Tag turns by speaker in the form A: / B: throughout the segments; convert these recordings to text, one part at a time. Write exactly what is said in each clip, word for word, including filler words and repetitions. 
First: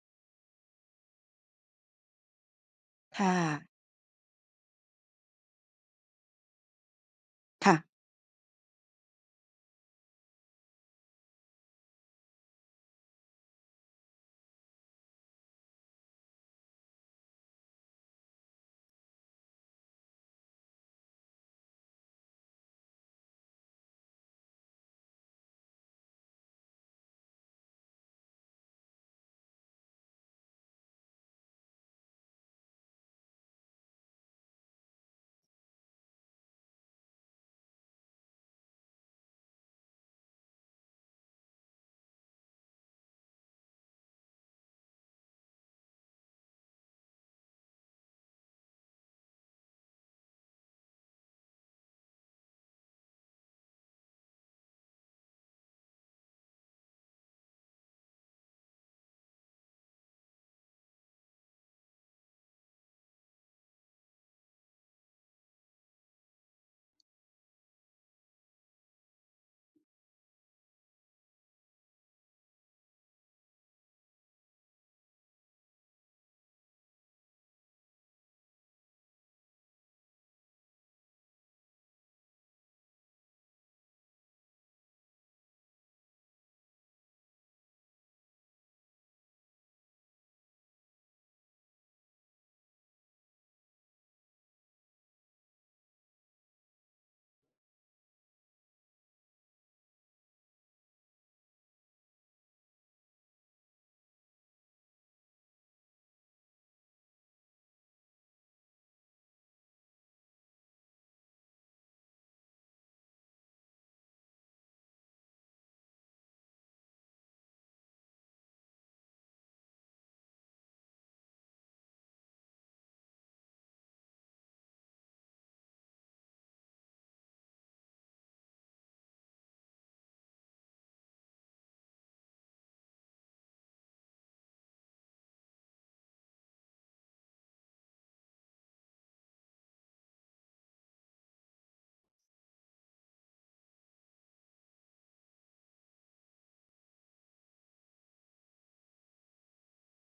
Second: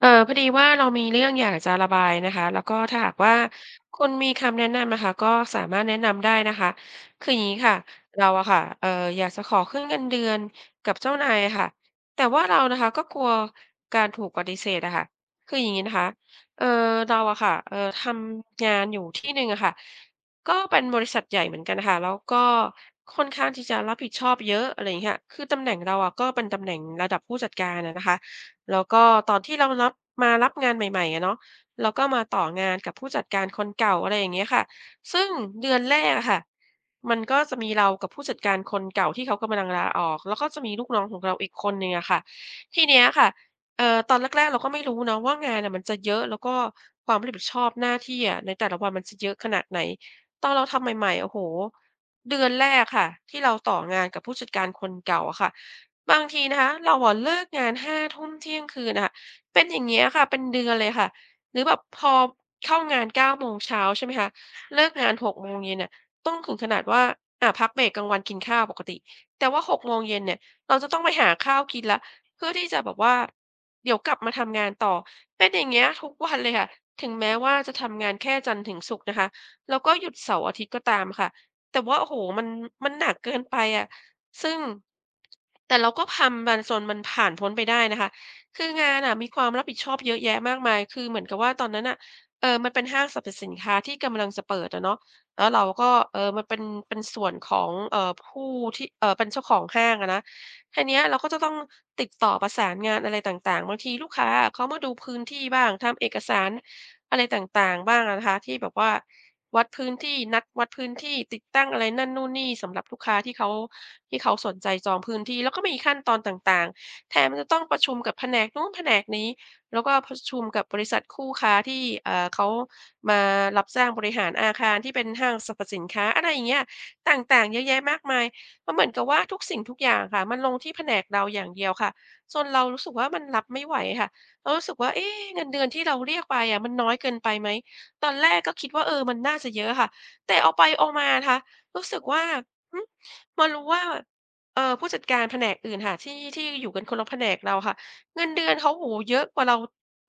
A: เอ่อ พอดีว่าเรามีเรื่องอยากจะระบายนะคะ แล้วก็ถ้าหาก
B: ค
A: ว
B: ่
A: ่า
B: ะ
A: คุณมีคำแนะนำนะคะ ก็สามารถแนะนำได้นะคะ คืออย่างงี้ค
B: ค
A: ่
B: ่
A: ะ
B: ะ
A: เราอะค่ะ เอ่อ อยากจะขอขึ้นเงินเดือนกับเจ้านายอะค่ะ แต่ว่าเรานะคะก็กลัวการถูกปฏิเสธอะค่ะ คืออย่างงี้นะคะ เอ่อ เราอะค่ะ เอ่อ ทำงานอยู่ที่หนึ่งอะค่ะ ก็เป็นบริษัทใหญ่เหมือนกันค่ะ แล้วก็ค่อนข้างที่จะรับผิดชอบเยอะ อะไรอย่างเงี้ย คือตำแหน่งเราอะ ก็เป็นตำแหน่งระดับผู้จัดการอะนะคะ แล้วก็ตอนที่เรารับ มารับงานใหม่ ๆ อะเนาะ เราก็มาต่องานกับผู้จัดการคนเก่า อะไรอย่างเงี้ยค่ะ ซึ่งเดือนแรกอะค่ะ มันก็จะมีเรากับผู้จัดการคนเก่า ที่เขากำลังลาออก แล้วก็จะมีลูกน้องของเราอีกคนหนึ่งอะค่ะ ทีเนี้ยค่ะ เอ่อ ตอนแรก ๆ เราก็ไม่รู้เนาะว่างานน่ะ มันจะเยอะ แล้วก็ความรับผิดชอบหน้าที่อะ ในแต่ละวันมันจะเยอะขนาดไหน? ตอนเราทำใหม่ ๆ โอ้โฮ เดือนแรกค่ะ ที่เราต่องานกับผู้จัดการคนเก่าอะค่ะ บางทีนะคะเราอะเลิกงาน ห้า ทุ่ม เที่ยงคืนอะค่ะ เป็นอย่างเงี้ยค่ะ เป็นเดือนเลยค่ะ หรือแบบพอเข้างาน เก้า โมงเช้า ใช่ไหมคะ เลิกงาน หก โมงเย็นอะ ต้องถึงขนาดว่า อะ พักเบรกกลางวันกินข้าวปกติ แต่ว่า หก โมงเย็นเนี่ย เราจะต้องไปหาข้าวกินแล้ว เพื่อที่จะแบบว่า เดี๋ยวกลับมาทำงานต่อ เป็นอย่างเงี้ยทุกวันเลยค่ะ ถึงแม้ว่าจะทำงานแค่จันทร์ถึงศุกร์นะคะ แล้วก็หยุดเสาร์อาทิตย์ก็ตามค่ะ แต่ว่า โอ้โฮ มัน มันหนักเกินไปอะ ซึ่ง แต่เราก็ทำมันจนมันผ่านพ้นไปได้นะคะ คืองานอะมีความรับผิดชอบเยอะแยะมากมาย คือเหมือนกับว่าตอนนั้นน่ะ เอ่อ มันเป็นห้างสรรพสินค้า ที่กำลังจะเปิดอะเนาะ แล้วเราก็ เอ่อ มันเป็น เป็นส่วนของ เอ่อ ผู้ที่ เอ่อ เป็นเจ้าของห้างอะนะ แค่เนี้ยเราก็จะต้องติดต่อประสานงานอะไรต่าง ๆ บางทีลูกค้าอะ เขามาดูพื้นที่บ้าง ทำเอกสารอะไรต่าง ๆ บ้างอะนะคะ ที่แบบว่าวัดพื้นที่ นัดวัดพื้นที่ ติดตั้งอะไรนั่นนู่นนี่สำหรับลูกค้า ที่เขา ที่เขาสนใจจองพื้นที่ แล้วก็มีขั้นตอนต่าง ๆ แถมจะต้องประชุมกับแผนกนู้นแผนกนี้ แล้วก็ประชุมกับบริษัทคู่ค้าที่ อ่า เขามารับจ้างบริหารอาคาร ที่เป็นห้างสรรพสินค้า อะไรอย่างเงี้ย ต่าง ๆ เยอะแยะมากมาย มันเหมือนกับว่าทุกสิ่งทุกอย่างค่ะ มันลงที่แผนกเราอย่างเดียวค่ะ จนเรารู้สึกว่า มันรับไม่ไหวค่ะ เรารู้สึกว่า เอ๊ เงินเดือนที่เราเรียกไปอะ มันน้อยเกินไปไหม? ตอนแรกก็คิดว่า เออ มันน่าจะเยอะอะค่ะ แต่เอาไปเอามานะค่ะ รู้สึกว่า หือ มารู้ว่า เอ่อ ผู้จัดการแผนกอื่นค่ะ ที่ ที่อยู่กันคนละแผนกเราค่ะ เงินเดือนเขา โอ้โฮ เยอะกว่าเรา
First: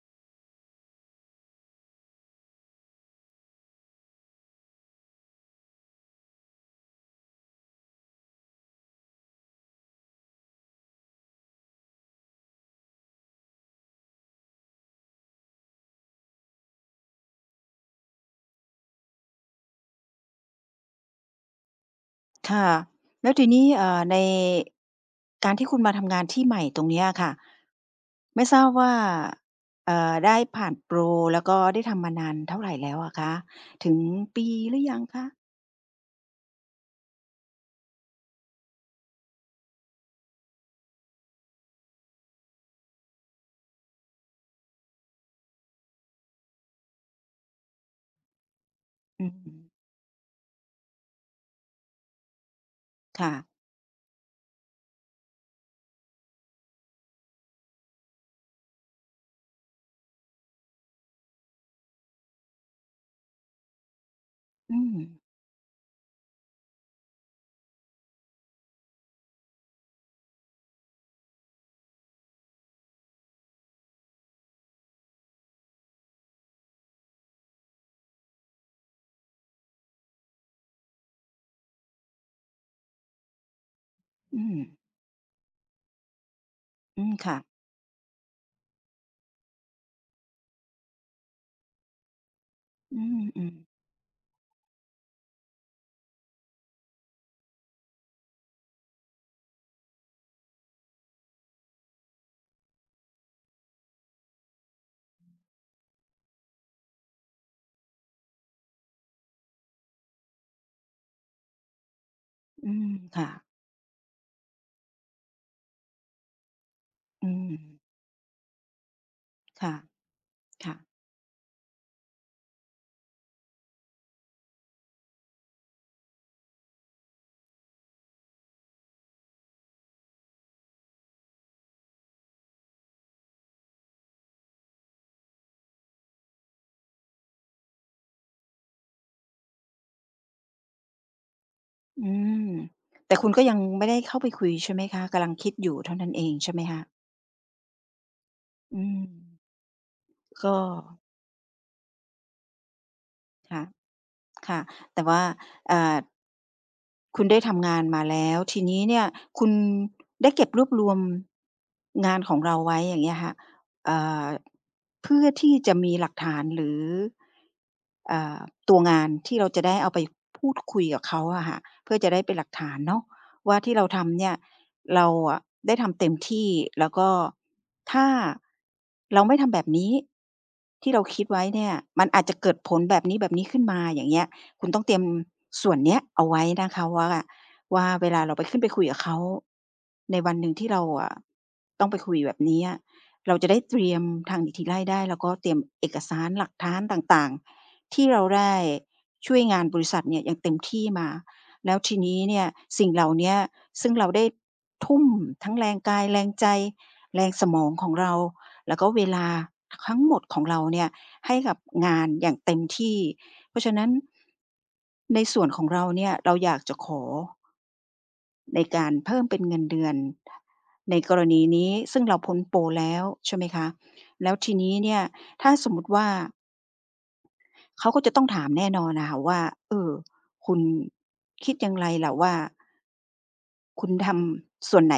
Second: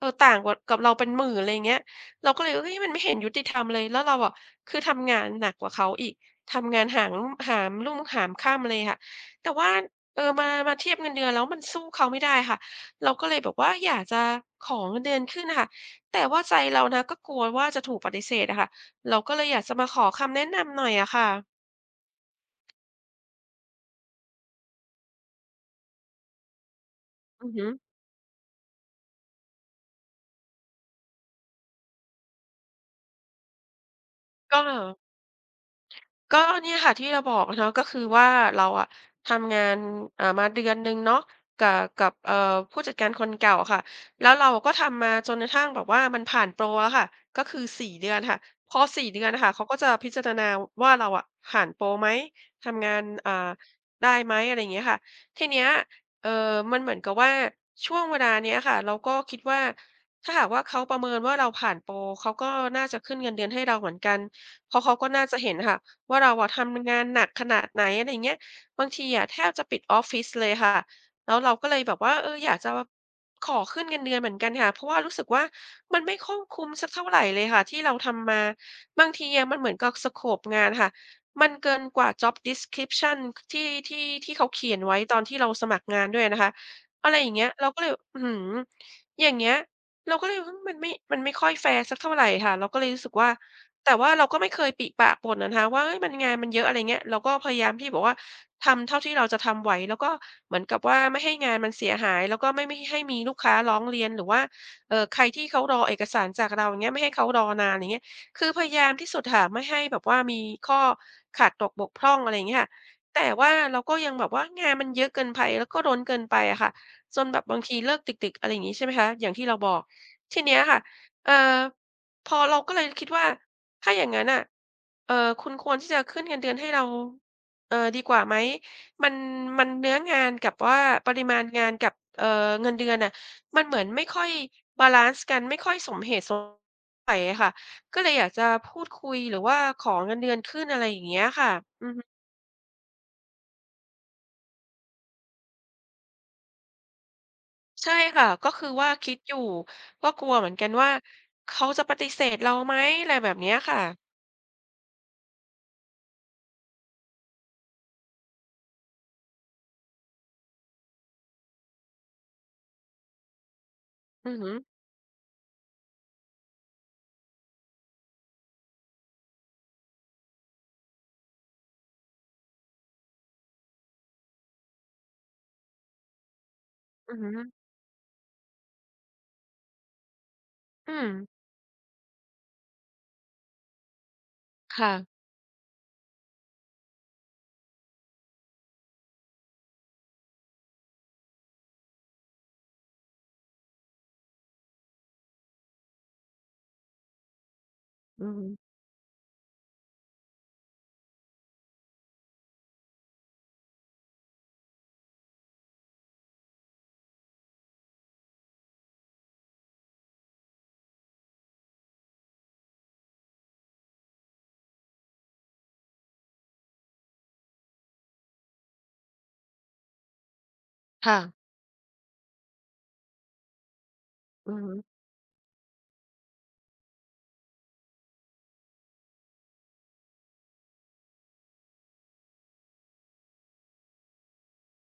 A: เออ ต่างกว่า กับเราเป็นหมื่น อะไรอย่างเงี้ย เราก็เลย เฮ้ย มันไม่เห็นยุติธรรม เลย แล้วเราอะ คือทำงานหนักกว่าเขาอีก ทำงานหาง หามรุ่งหามค่ำเลยค่ะ แต่ว่า เอ่อ มา มาเทียบเงินเดือนแล้ว มันสู้เขาไม่ได้ค่ะ เราก็เลยแบบว่าอยากจะขอเงินเดือนขึ้นอะค่ะ แต่ว่าใจเรานะก็กลัวว่า จะถูกปฏิเสธอะค่ะ เราก็เลยอยากจะมาขอคำแนะนำหน่อยอะค่ะ
B: ค่ะ แล้วทีนี้ เอ่อ ใน การที่คุณมาทำงานที่ใหม่ตรงนี้อะค่ะ
A: อือฮึ
B: ไม่ทราบว่า เอ่อ ได้ผ่านโปร แล้วก็ได้ทำมานานเท่าไรแล้วอะคะ ถึงปี
A: ก็
B: หรือยังคะ?
A: ก็เนี่ยค่ะที่เราบอกเนาะ ก็คือว่าเราอะทำงาน อ่า มาเดือนหนึ่งเนาะ กะ กับ เอ่อ ผู้จัดการคนเก่าอะค่ะ แล้วเราก็ทำมาจนกระทั่งแบบว่า มันผ่านโปรอะค่ะ ก็คือ สี่ เดือนค่ะ พอ สี่ เด
B: อ
A: ื
B: ื
A: อนอะค่ะ เขา
B: ม
A: ก็จะพิจารณาว่าเราอะผ่านโปรไหม? ทำงาน
B: ค
A: อ
B: ่
A: ่
B: ะ
A: า ได้ไหม? อะไรอย่างเงี้ยค่ะ ทีเนี้ย เอ่อ มันเหมือนกับว่าช่วงเวลานี้ค่ะ เราก็คิดว่า ถ้าหากว่าเขาประเมินว่าเราผ่านโปร เขาก็น่าจะขึ้นเงินเดือนให้เราเหมือนกัน เ
B: อ
A: พ
B: ื
A: ราะเขาก็
B: ม
A: น่าจะเห็นค่ะว่า เราอะทำงานหนักขนาดไหน อะไรอย่างเงี้ย บางทีอะแทบจะปิดออฟฟิศเลยค่ะ แล้วเราก็เลยแบบว่า เออ อยากจะขอขึ้นเงินเดือนเหมือนกันค่ะ เพราะว่ารู้สึกว่า มันไม่ข้องคุ้มสักเท่าไรลยค่ะ ที่เราทำมา บางทีอะมันเหมือนกับ สโกป งานค่ะ มันเกินกว่า Job description ที่ ที่ ที่
B: อื
A: เขาเขี
B: ม
A: ยนไว้ตอนที่เราสมัครงานด้วยนะคะ
B: อื
A: อะ
B: ม
A: ไรอ
B: ค
A: ย่
B: ่
A: างเงี
B: ะ
A: ้ย เราก็เลยแบบ อื้อฮือ อย่างเงี้ย เราก็เลย อืม มันไม่ มันไม่ค่อยแฟร์สักเท่าไรค่ะ เราก็เลย
B: อ
A: ร
B: ื
A: ู้สึก
B: ม
A: ว่า
B: อือ
A: แต่ว่าเราก็ไม่เคยปริปากบ่นะคะว่า เฮ้ย งานมันเยอะ อะไรอย่างเงี้ย เราก็พยายามที่บอกว่า ทำเท่าที่เราจะทำไหว แล้วก็เหมือนกับว่า ไม่ให้งานมันเสียหาย แล้วก็ไม่ ไม่ให้มีลูกค้าร้องเรียน หรือว่า เอ่อ ใครที่เขารอเอกสารจากเรา อย่างเงี้ย ไม่ให้เขารอนาน อย่างเงี้ย คือพยายามที่สุดค่ะ ไม่ให้แบบว่ามีข้อขาดตกบกพร่อง อะไรอย่างเงี้ยค
B: อ
A: ่
B: ื
A: ะ
B: ม ค
A: แต
B: ่
A: ่
B: ะ
A: ว่าเราก็ยังแบบว่า งานมันเยอะเกินไพ แล้วก็ล้นเกินไปอะค่ะ จ
B: อ
A: น
B: ื
A: แบบบางท
B: ม
A: ีเลิกดึก ๆ อะไรอย่างงี้ ใช่ไหมคะ อย่างที่เรา
B: ค
A: บ
B: ่ะ
A: อก ทีเนี้ย
B: ค่
A: ค่
B: ะ
A: ะ เอ่อ พอเราก็เลยคิดว่า ถ้าอย่างนั้นน่ะ เอ่อ คุณควรที่จะขึ้นเงินเดือนให้เรา เอ่อ ดีกว่าไหม? มัน มันเนื้องานกับว่าปริมาณงานกับ เอ่อ เงินเดือนอะ มันเหมือนไม่ค่อยบาลันซ์กัน ไม่ค่อยสมเหตุสม ใส่อะค่ะ ก็เลยอยากจะ พูดคุย หรือว่าขอเงินเดือนขึ้น อะไรอย่างเงี้ยค่ะ อือฮ
B: อื
A: ึ
B: ม แต่คุณก็ยังไม่ได้เข้าไปคุยใช่ไหมคะ กำลังคิดอยู่เท่านั้นเองใช่ไหมคะ?
A: ใช่ค่ะ ก็คือ
B: อื
A: ว่า
B: ม
A: คิดอยู่ ก็กลัวเ
B: ก
A: หม
B: ็
A: ือนกันว่า เขาจะปฏิเสธ เราไหม อะไรแบบนี้
B: ค่
A: อะ
B: ะ
A: ค่ะ
B: ค่ะ แต่ว่า เอ่อ คุณได้ทำงานมาแล้ว ทีนี้เนี่ย คุณ ได้เก็บรวบรวม งานของเราไว้ อย่างเงี้ยค่ะ เอ่อ
A: อือฮึ
B: เพื่อที่จะมีหลักฐาน หรือ เอ่อ ตัวงานที่เราจะได้เอาไปพูดคุยกับเขาอะค่ะ เพื่อจะได้เป็นหลักฐานเนาะว่า ที่เราทำเนี่ย เราอะได้ทำเต็มที่ แล้วก็
A: อือฮึ
B: ถ้า เราไม่ทำแบบนี้ ท
A: อ
B: ี
A: ื
B: ่เราคิ
A: ม
B: ดไว้เนี่ย มันอาจจะเกิดผลแบบนี้ ๆ ขึ้นมา อย่างเงี้ย คุณ
A: ค
B: ต้อง
A: ่
B: เตรีย
A: ะ
B: มส่วนเนี้ยเอาไว้นะคะว่า ว่าเวลาเราไป ขึ้นไปคุยกับเขา ในวันหนึ่งที่เราอะ ต้องไปคุยแบบนี้อะ เราจะได้เตรียมทางหนีทีไล่ได้ แล้วก็เตรียมเอกสารหลักฐานต่าง ๆ ที่เร
A: อ
B: า
A: ือ
B: ไ
A: ฮ
B: ด้
A: ึ
B: ช่วยงานบริษัทเนี่ย อย่างเต็มที่มา แล้วทีนี้เนี่ย สิ่งเหล่าเนี้ย ซึ่งเราได้ทุ่มทั้งแรงกาย แรงใจ แรงสมองของเรา แล้วก็เวลาคั้งหมด ของเราเนี่ย ให้กับงานอย่างเต็มที่ เพราะฉะนั้น ในส่วนของเราเนี่ย เราอยากจะขอ ในการเพิ่มเป็นเงินเดือนใน
A: ค
B: ก
A: ่
B: ร
A: ะ
B: ณีนี้ ซึ่งเราพ้นโปรแล้ว ใช่ไหมคะ แล้วท
A: อื
B: ี
A: อ
B: น
A: ฮ
B: ี
A: ึ
B: ้เนี่ย ถ้าสมมติว่า เขาก็จะต้องถามแน่นอนอะค่ะว่า "เออ คุณคิดอย่างไรล่ะว่า" "คุณทำส่วนไหน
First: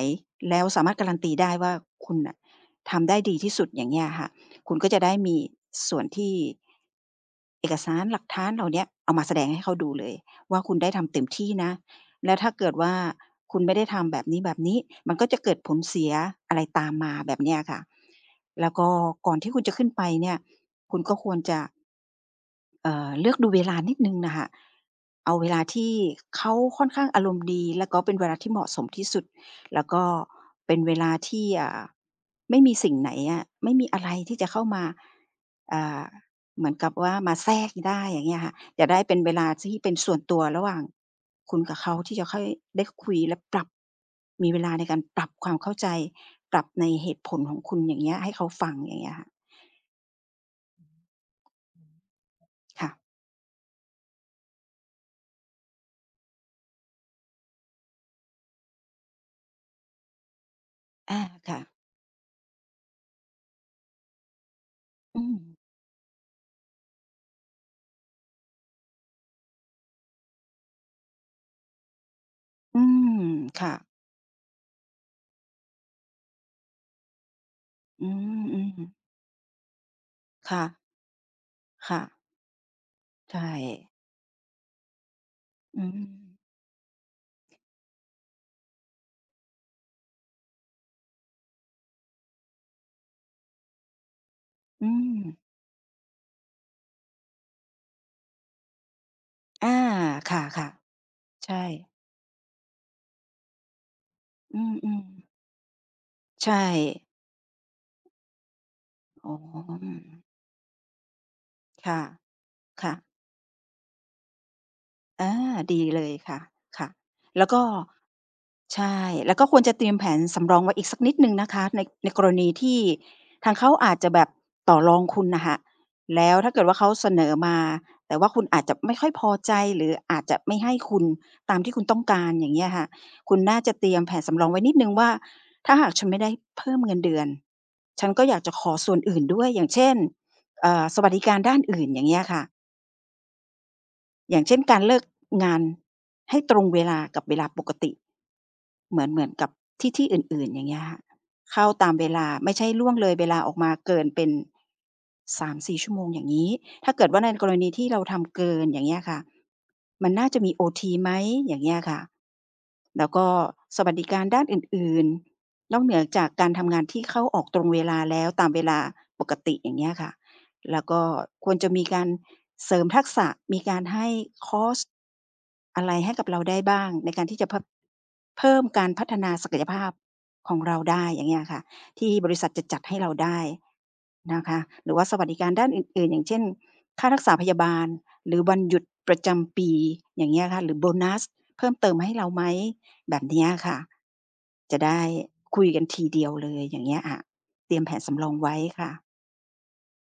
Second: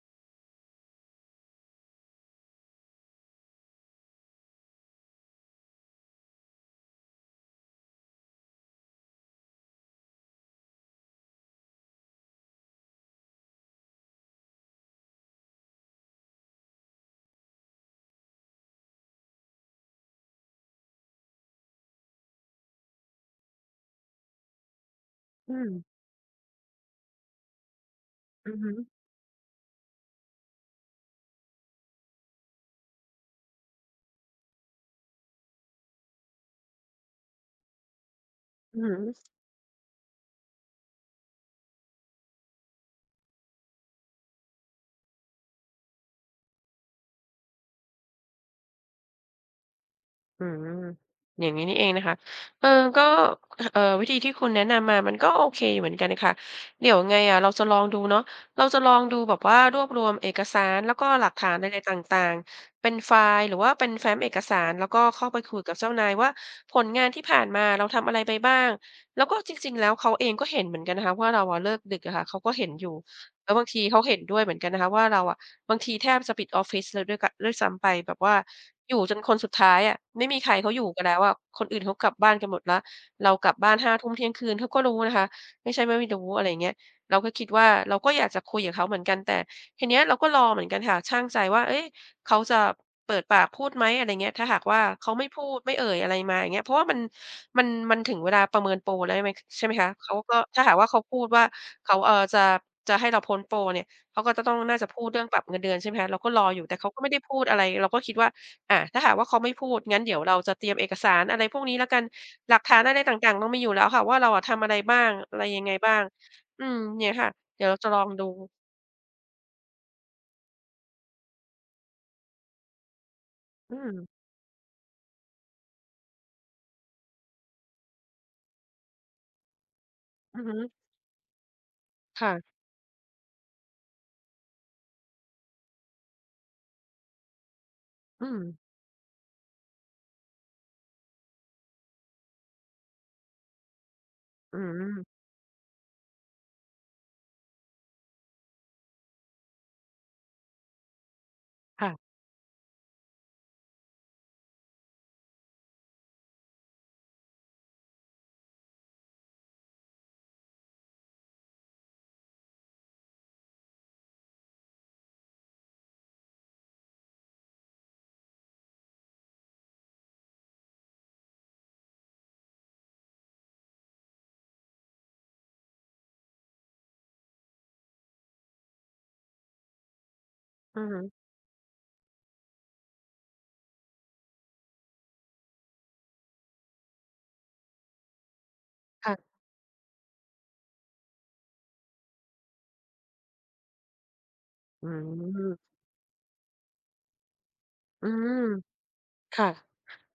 B: แล้วสามารถการันตีได้ว่าคุณน่ะทำได้ดีที่สุด?" อย่างเงี้ยอะค่ะ คุณก็จะได้มีส่วนที่ เอกสารหลักฐานเหล่าเนี้ย เอามาแสดงให้เขาดูเลยว่า คุณได้ทำเต็มที่นะ แล้วถ้าเกิดว่า คุณไม่ได้ทำแบบนี้ ๆ มันก็จะเกิดผลเสียอะไรตามมา แบบเนี้ยค่ะ แล้วก็ก่อนที่คุณจะขึ้นไปเนี่ย คุณก็ควรจะ เอ่อ เลือกดูเวลานิดหนึ่งน่ะค่ะ เอาเว
A: อื
B: ลา
A: ม
B: ที่เขาค่อนข้างอารมณ์ดี แล้วก็เป็นเวลาที
A: อ
B: ่
A: ื
B: เ
A: อ
B: หม
A: ฮ
B: าะส
A: ึ
B: มที่สุด แล้วก็เป็นเวลาที่ เอ่อ ไม่มีสิ่งไหนอะ ไม่มีอะไรที่จะเข้ามา อ่า เหมือนกับว่ามาแทรกได้ อย่างเงี้ยค่ะ
A: อื
B: อย
A: อ
B: า
A: ฮ
B: กได้เป็น
A: ึ
B: เวลาที่เป็นส่วนตัวระหว่าง คุณกับเขา ที่จะค่อยได้คุยและปรับ มีเวลาในการปรับความเข้าใจ ปรับในเหตุผลของคุณ อย่างเงี้ย ให้เขาฟัง อย่างเงี้ยค่ะ
A: อืม อย่างงี้นี่เองนะคะ เอ่อ
B: ค่
A: ก
B: ะ
A: ็ อ เอ่อ วิธีที่คุณแนะนำมา มันก็โอเคอยู่เหมือนกันน่ะค่ะ เดี๋ยวยังไงอะเราจะลองดูเนาะ เราจะลองดูแบบว่า รวบรวมเอกสาร แล้วก็
B: อา
A: หลักฐา
B: ค
A: น
B: ่
A: อ
B: ะ
A: ะไรต่าง ๆ เป็นไฟล์หรือว่าเป็นแฟ้มเอกสาร แล้วก็
B: อ
A: เ
B: ื
A: ข้าไปค
B: ม
A: ุยกับเจ้านายว่า ผลงานที่ผ่านมา เราทำอะไรไปบ้าง? แล้วก็จริง ๆ แล้ว เขาเองก็เห็นเหมือนกันนะคะว่า เราเลิกดึกอะค่ะ เขาก็เห็น
B: อื
A: อยู่
B: ม
A: แล้ว
B: ค
A: บาง
B: ่
A: ท
B: ะ
A: ีเขาเห็นด้วยเหมือนกันนะคะว่า เราอะบางทีแทบปิดออฟฟิศแล้วด้วยกะ ด้วยซ้ำไป
B: อื
A: แบบว่า
B: ม ๆ
A: อยู่จนคนสุดท้ายอะ ไม่มีใค
B: ค
A: ร
B: ่
A: เขา
B: ะ
A: อยู่กันแล้วอะ คนอื่นเข
B: ค
A: า
B: ่
A: กล
B: ะ
A: ับบ้านกันหมดแล้ว เร
B: ใ
A: า
B: ช
A: กลับบ้าน ห
B: ่
A: ้า ทุ่ม เที่ยงคืน เขาก็รู้นะคะ ไม่ใช
B: อ
A: ่
B: ื
A: ว่าไ
B: ม
A: ม่รู้ อะไรอย่างเงี้ย เราก็คิดว่า เราก็อยากจะคุยกับเขาเหมือนกัน แต่ทีเนี้ย เราก็รอเหมือนกันค่ะ ชั่งใจว่า เฮ้ย เขาจะเปิดปากพูดไหม? อะไรเงี้ย ถ้าหากว่า
B: อื
A: เขาไม่
B: ม
A: พูด ไม่เอ่ยอะไรมา อย่างเงี้ย เพราะว่ามัน มัน มันถึงเวลาประเมินโปรได้ไหม ใช
B: อ
A: ่ไ
B: า
A: หมคะ เขา
B: ค
A: ก็ ถ้า
B: ่ะ
A: หากว่าเขาพูดว่
B: ๆ
A: า
B: ใช่
A: เขา เอ่อ จะ จะให้เราพ้นโปรเนี่ย เขาก็จะต้อ
B: อ
A: ง
B: ื
A: น่าจะพ
B: อ
A: ูดเรื่อ
B: ๆ
A: งปรับเงินเดือน ใช่ไหมคะ เราก็ร
B: ใ
A: อ
B: ช
A: อยู่ แต่เขาก็
B: ่
A: ไม่ได้พูดอะไร เราก็คิดว่า อะ ถ้าหากว่า
B: อ
A: เ
B: ๋
A: ข
B: อ
A: าไม่พูด
B: อื
A: งั้นเดี๋ยว
B: ม
A: เราจะเตรียมเอกสารอะไรพวกนี้แล้
B: ค
A: วก
B: ่
A: ั
B: ะ
A: น หลักฐาน
B: ค
A: อ
B: ่
A: ะไร
B: ะ
A: ต่าง ๆ เรามีอยู่แล้วค่ะว่า เราทำอะไรบ้าง
B: อ
A: อ
B: า
A: ะไรยังไง
B: ดี
A: บ้า
B: เ
A: ง?
B: ลยค่ะ
A: อืม
B: ค่ะ
A: เนี่ยค่ะ
B: แล้วก
A: เดี
B: ็
A: ๋ยวเราจะลองดู
B: ใช่ แล้วก็ควรจะเตรียมแผนสำรองไว้อีกสักนิดหนึ่งนะคะ ใน ในกรณีที่ทางเขา
A: อื
B: อาจจ
A: ม
B: ะแบบต่อรองคุณน่ะค่ะ แล้วถ้าเกิดว่า เขาเสนอมา แต่ว่าคุณอาจจะไม่ค่อยพอใจ หรืออาจจ
A: อ
B: ะ
A: ือ
B: ไ
A: ฮ
B: ม่
A: ึ
B: ให้คุณ ตามที่คุณต้องก
A: ค
B: า
A: ่
B: ร
A: ะ
B: อย่างเงี้ยค่ะ คุณน่าจะเตรียมแผนสำรองไว้นิดหนึ่งว่า ถ้าหากฉันไม่ได้เพิ่มเงินเดือน ฉันก็
A: อื
B: อยากจะ
A: ม
B: ขอส่วนอื่นด้วย อย่างเช่น เอ่อ สวัสดิการด้านอื่น อย่างเงี้ยค่ะ อย่างเช
A: อื
B: ่น การเลิก
A: ม
B: งานให้ตรงเวลากับเวลาปกติ เหมือน เหมือนกับที่ ที่อื่น ๆ อย่างเงี้ยค่ะ เข้า
A: ค
B: ต
A: ่
B: าม
A: ะ
B: เวลา ไม่ใช่ล่วงเลยเวลาออกมาเกินเป็น สามสี่ ชั่วโมงอย่างงี้ ถ้าเกิดว่าในกรณีที่เราทำเกิน อย่างเงี้ยค่ะ มันน่าจะมีโอทีไหม? อย่างเงี้ยค่ะ แล้วก็สวัสดิการด้านอื่น ๆ นอกเหนือจากการทำงานที่เข้าออกตรงเวลาแล้ว ตามเวลาปกติ อย่างเงี้ยค่ะ แล้วก็ควรจะมีการเสริมทักษะ มีการให้คอร์ส อะไรให้กับเราได้บ้าง ในการที่จะเพิ่ม เพิ่มการพัฒนาศักยภาพของเร
A: อ
B: า
A: ือ
B: ไ
A: ฮ
B: ด้
A: ึ
B: อย่างเงี้ยค่ะ ที่บริษัทจะจัดให้เราได้นะคะ หรือว่าสวัสดิการด้านอื่น ๆ อย่างเช่น ค่ารักษาพยาบาล หรือวันหยุด
A: ค่
B: ปร
A: ะ
B: ะจำปี อย่างเงี้ยค่ะ หรือโบนัสเพิ่มเติมให้เราไหม? แบบเนี้ยค่ะ จะ
A: อื
B: ได้
A: ม
B: คุยกันทีเดียวเลย อย่างเงี้ยอะ เตรียมแผน
A: อื
B: สำรอ
A: ม
B: งไว้ค่ะ
A: ค่ะ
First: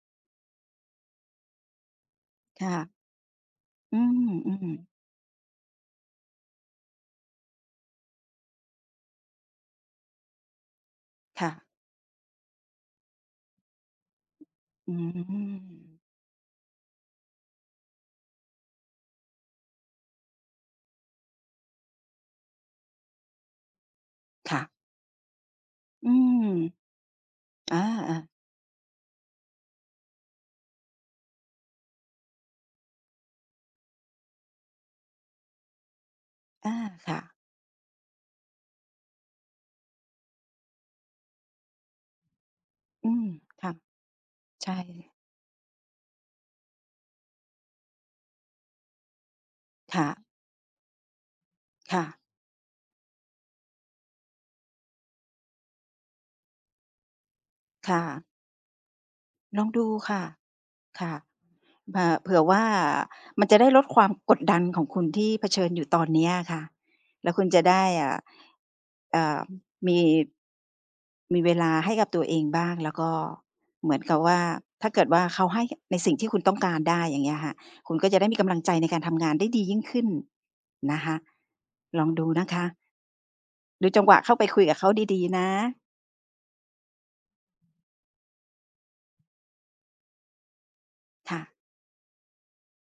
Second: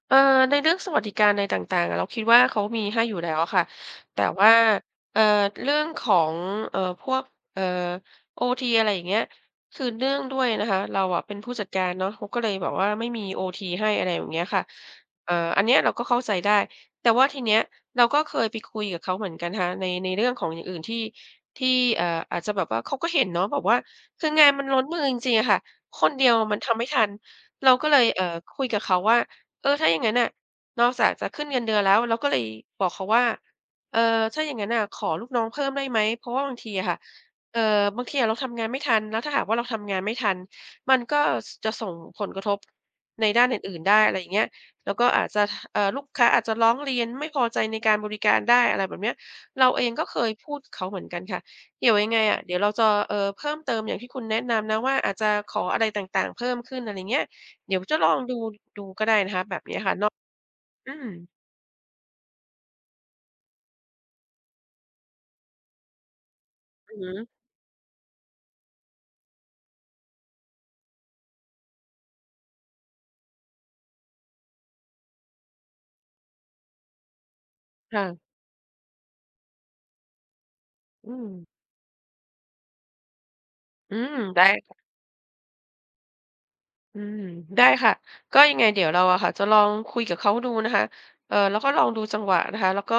A: เอ่อ ในเรื่องสวัสดิการอะไรต่าง ๆ อะ เราคิดว่าเขา
B: ค่
A: มี
B: ะ
A: ให้อยู่แล้วอะค่ะ
B: อื
A: แต่
B: อ
A: ว่
B: อ
A: า
B: ือ
A: เอ่อ เรื่องของ เอ่อ พวก เอ่อ โอที อะไรอย่างเงี้ย คือเนื่องด้วยนะคะเราอะเป็น
B: ค
A: ผ
B: ่
A: ู้
B: ะ
A: จัดการเนาะ เขาก็เลยแบบว่าไม่มีโอทีให้ อะไรแบบเนี้ยค่ะ
B: อื
A: เอ่อ อันเนี้ย เรา
B: ม
A: ก็เข้าใจได้ แต่ว่าทีเนี้ย เราก็เคยไปคุยกับเขาเหมือนกันค่ะ ใน ในเรื่องของอย่างอื่นที่ ที่ เอ่อ อาจจะแบบว่า เขาก็เห็นเนาะแบบว่า คืองาน
B: ค่
A: ม
B: ะ
A: ันล้นมือจริง ๆ อะค่ะ ค
B: อื
A: นเดียว
B: ม
A: มันทำไม่ทัน เรา
B: อา
A: ก็เลย เอ่อ
B: ๆ
A: คุยกับเขาว่า "เออ ถ้าอย่างงั้นน่ะ นอกจากจะขึ้นเงินเดือนแล้ว" เราก็เลยบอกเขาว่า "เออ ถ้าอย่างงั้นน่ะขอลูกน้องเพิ่มได้ไหม? เพราะว่าบางท
B: อ
A: ี
B: า
A: อะค่ะ
B: ค่ะ
A: เอ่อ บางทีอะเราทำงานไม่ทัน แล้วถ้าหากว่าเราทำงานไม่ทัน มันก็ ส จะส่งผลกระทบ
B: อื
A: ใ
B: ม
A: นด้านอ
B: ค่ะ
A: ื่น ๆ ได้" อะไรอย่างเงี้ย
B: ใช
A: "แล้วก็
B: ่
A: อาจจะ ท เอ่อ ลูกค้าอาจจะร้องเรียน ไม่พอใจในการบริการได้" อะไรแบบนี้ เราเอง
B: ค
A: ก
B: ่
A: ็
B: ะ
A: เคยพูดกับเขาเหมือนกันค่ะ เดี๋ย
B: ค
A: ว
B: ่
A: ยั
B: ะ
A: งไงอะ เดี๋ยวเราจะ เอ่อ เพิ่มเติมอย่างที่คุณแนะนำนะว่า อาจจะขออะไรต่าง ๆ เพิ่มขึ้น อะไรอย่างเงี้ย เดี๋ยว
B: ค
A: จะ
B: ่
A: ลอง
B: ะ
A: ดู ดู
B: ลองดูค่ะ
A: ก็ได้นะ
B: ค
A: คะ แบบเนี้ยค่ะเนาะ อื
B: ่ะ
A: ม
B: อา เผื่อว่ามันจะได้ลดความกดดันของคุณ ที่เผชิญอยู่ตอนเนี้ยอะค่ะ
A: อือฮึ
B: แล้วคุณจะได้ อ่า อ่า มี มีเวลาให้กับตัวเองบ้าง แล้วก็เหมือนกับว่า ถ้าเกิดว่าเขาให้ในสิ่งที่คุณต้องการได้ อย่างเงี้ยค่ะ คุ
A: ค
B: ณ
A: ่
B: ก็จ
A: ะ
B: ะได้มีกำลังใจในการทำงานได้ดียิ่งขึ้นนะค
A: อื
B: ะ
A: ม
B: ลองดูนะคะ ดู
A: อื
B: จังหว
A: ม
B: ะเข้า
A: ได
B: ไ
A: ้
B: ปคุย
A: ค
B: ก
A: ่ะ
B: ับเขาดี ๆ นะ
A: อืม ได้ค่ะ ก็ยังไงเดี๋ยวเราอะค่ะจะลองคุยกับเขาดูนะคะ เอ
B: ค
A: ่อ
B: ่ะ
A: แล้วก็ลองดูจังหวะนะคะ แล้วก็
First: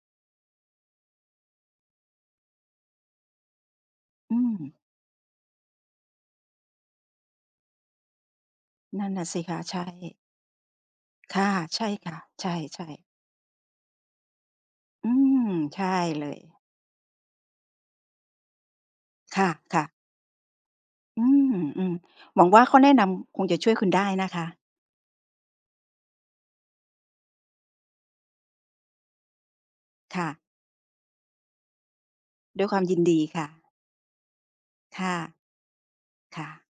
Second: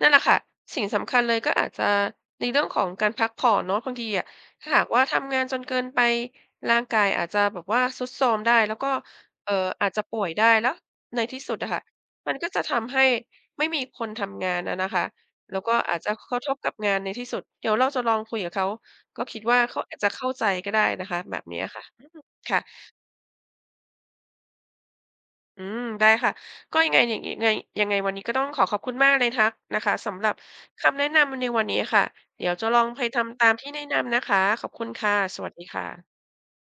A: นั่นแหละค่ะ สิ่งสำคัญเลย ก็อาจจะในเรื่องของการพักผ่อนเนาะ บางทีอะ
B: อื
A: ถ้า
B: ม
A: หากว่าทำงานจนเกินไป ร่างกายอาจจะแบบว่า ทรุดโทรมได้ แล้วก็
B: นั่นน่ะสิ
A: เอ่
B: ค
A: อ
B: ะ ใช
A: อาจจะป
B: ่
A: ่วยได้ แล้วในท
B: ค
A: ี่
B: ่ะ
A: สุดน่ะค่
B: ใ
A: ะ
B: ช่ค่ะ
A: มัน
B: ใ
A: ก
B: ช
A: ็จะท
B: ่
A: ำให้
B: ๆ
A: ไม่มีคนทำงานอะนะคะ
B: อืม
A: แล้วก็
B: ใช่
A: อาจจะ ข
B: เล
A: กระท
B: ย
A: บกับงานในที่สุด เดี๋ยวเราจะลองคุยกับเขา ก็คิ
B: ค
A: ดว่าเขา
B: ่ะ ๆ
A: อาจจะเข้าใจก็ได้นะคะ
B: อื
A: แบ
B: ม
A: บเนี้ยค
B: อ
A: ่ะ
B: ืม หวัง
A: ค่
B: ว่
A: ะ
B: าข้อแนะนำคงจะช่วยคุณได้นะคะ
A: อืม ได้ค่ะ ก็ยังไง ยังงี้ ไง ยังไงวันนี้ก็ต้องขอขอบคุณมากเลยทะ นะคะ ส
B: ค
A: ำห
B: ่
A: รับ
B: ะ
A: คำแนะนำในวันนี้ค่ะ เดี๋ยว
B: ด
A: จ
B: ้
A: ะ
B: วยค
A: ล
B: ว
A: อ
B: าม
A: ง
B: ย
A: ไ
B: ิ
A: พ
B: นด
A: ท
B: ี
A: ำ
B: ค
A: ต
B: ่
A: าม
B: ะ
A: ที่นินำ นะคะ ขอบคุณ
B: ค
A: ค่
B: ่
A: ะ
B: ะ
A: สวัสดีค่ะ
B: ค่ะ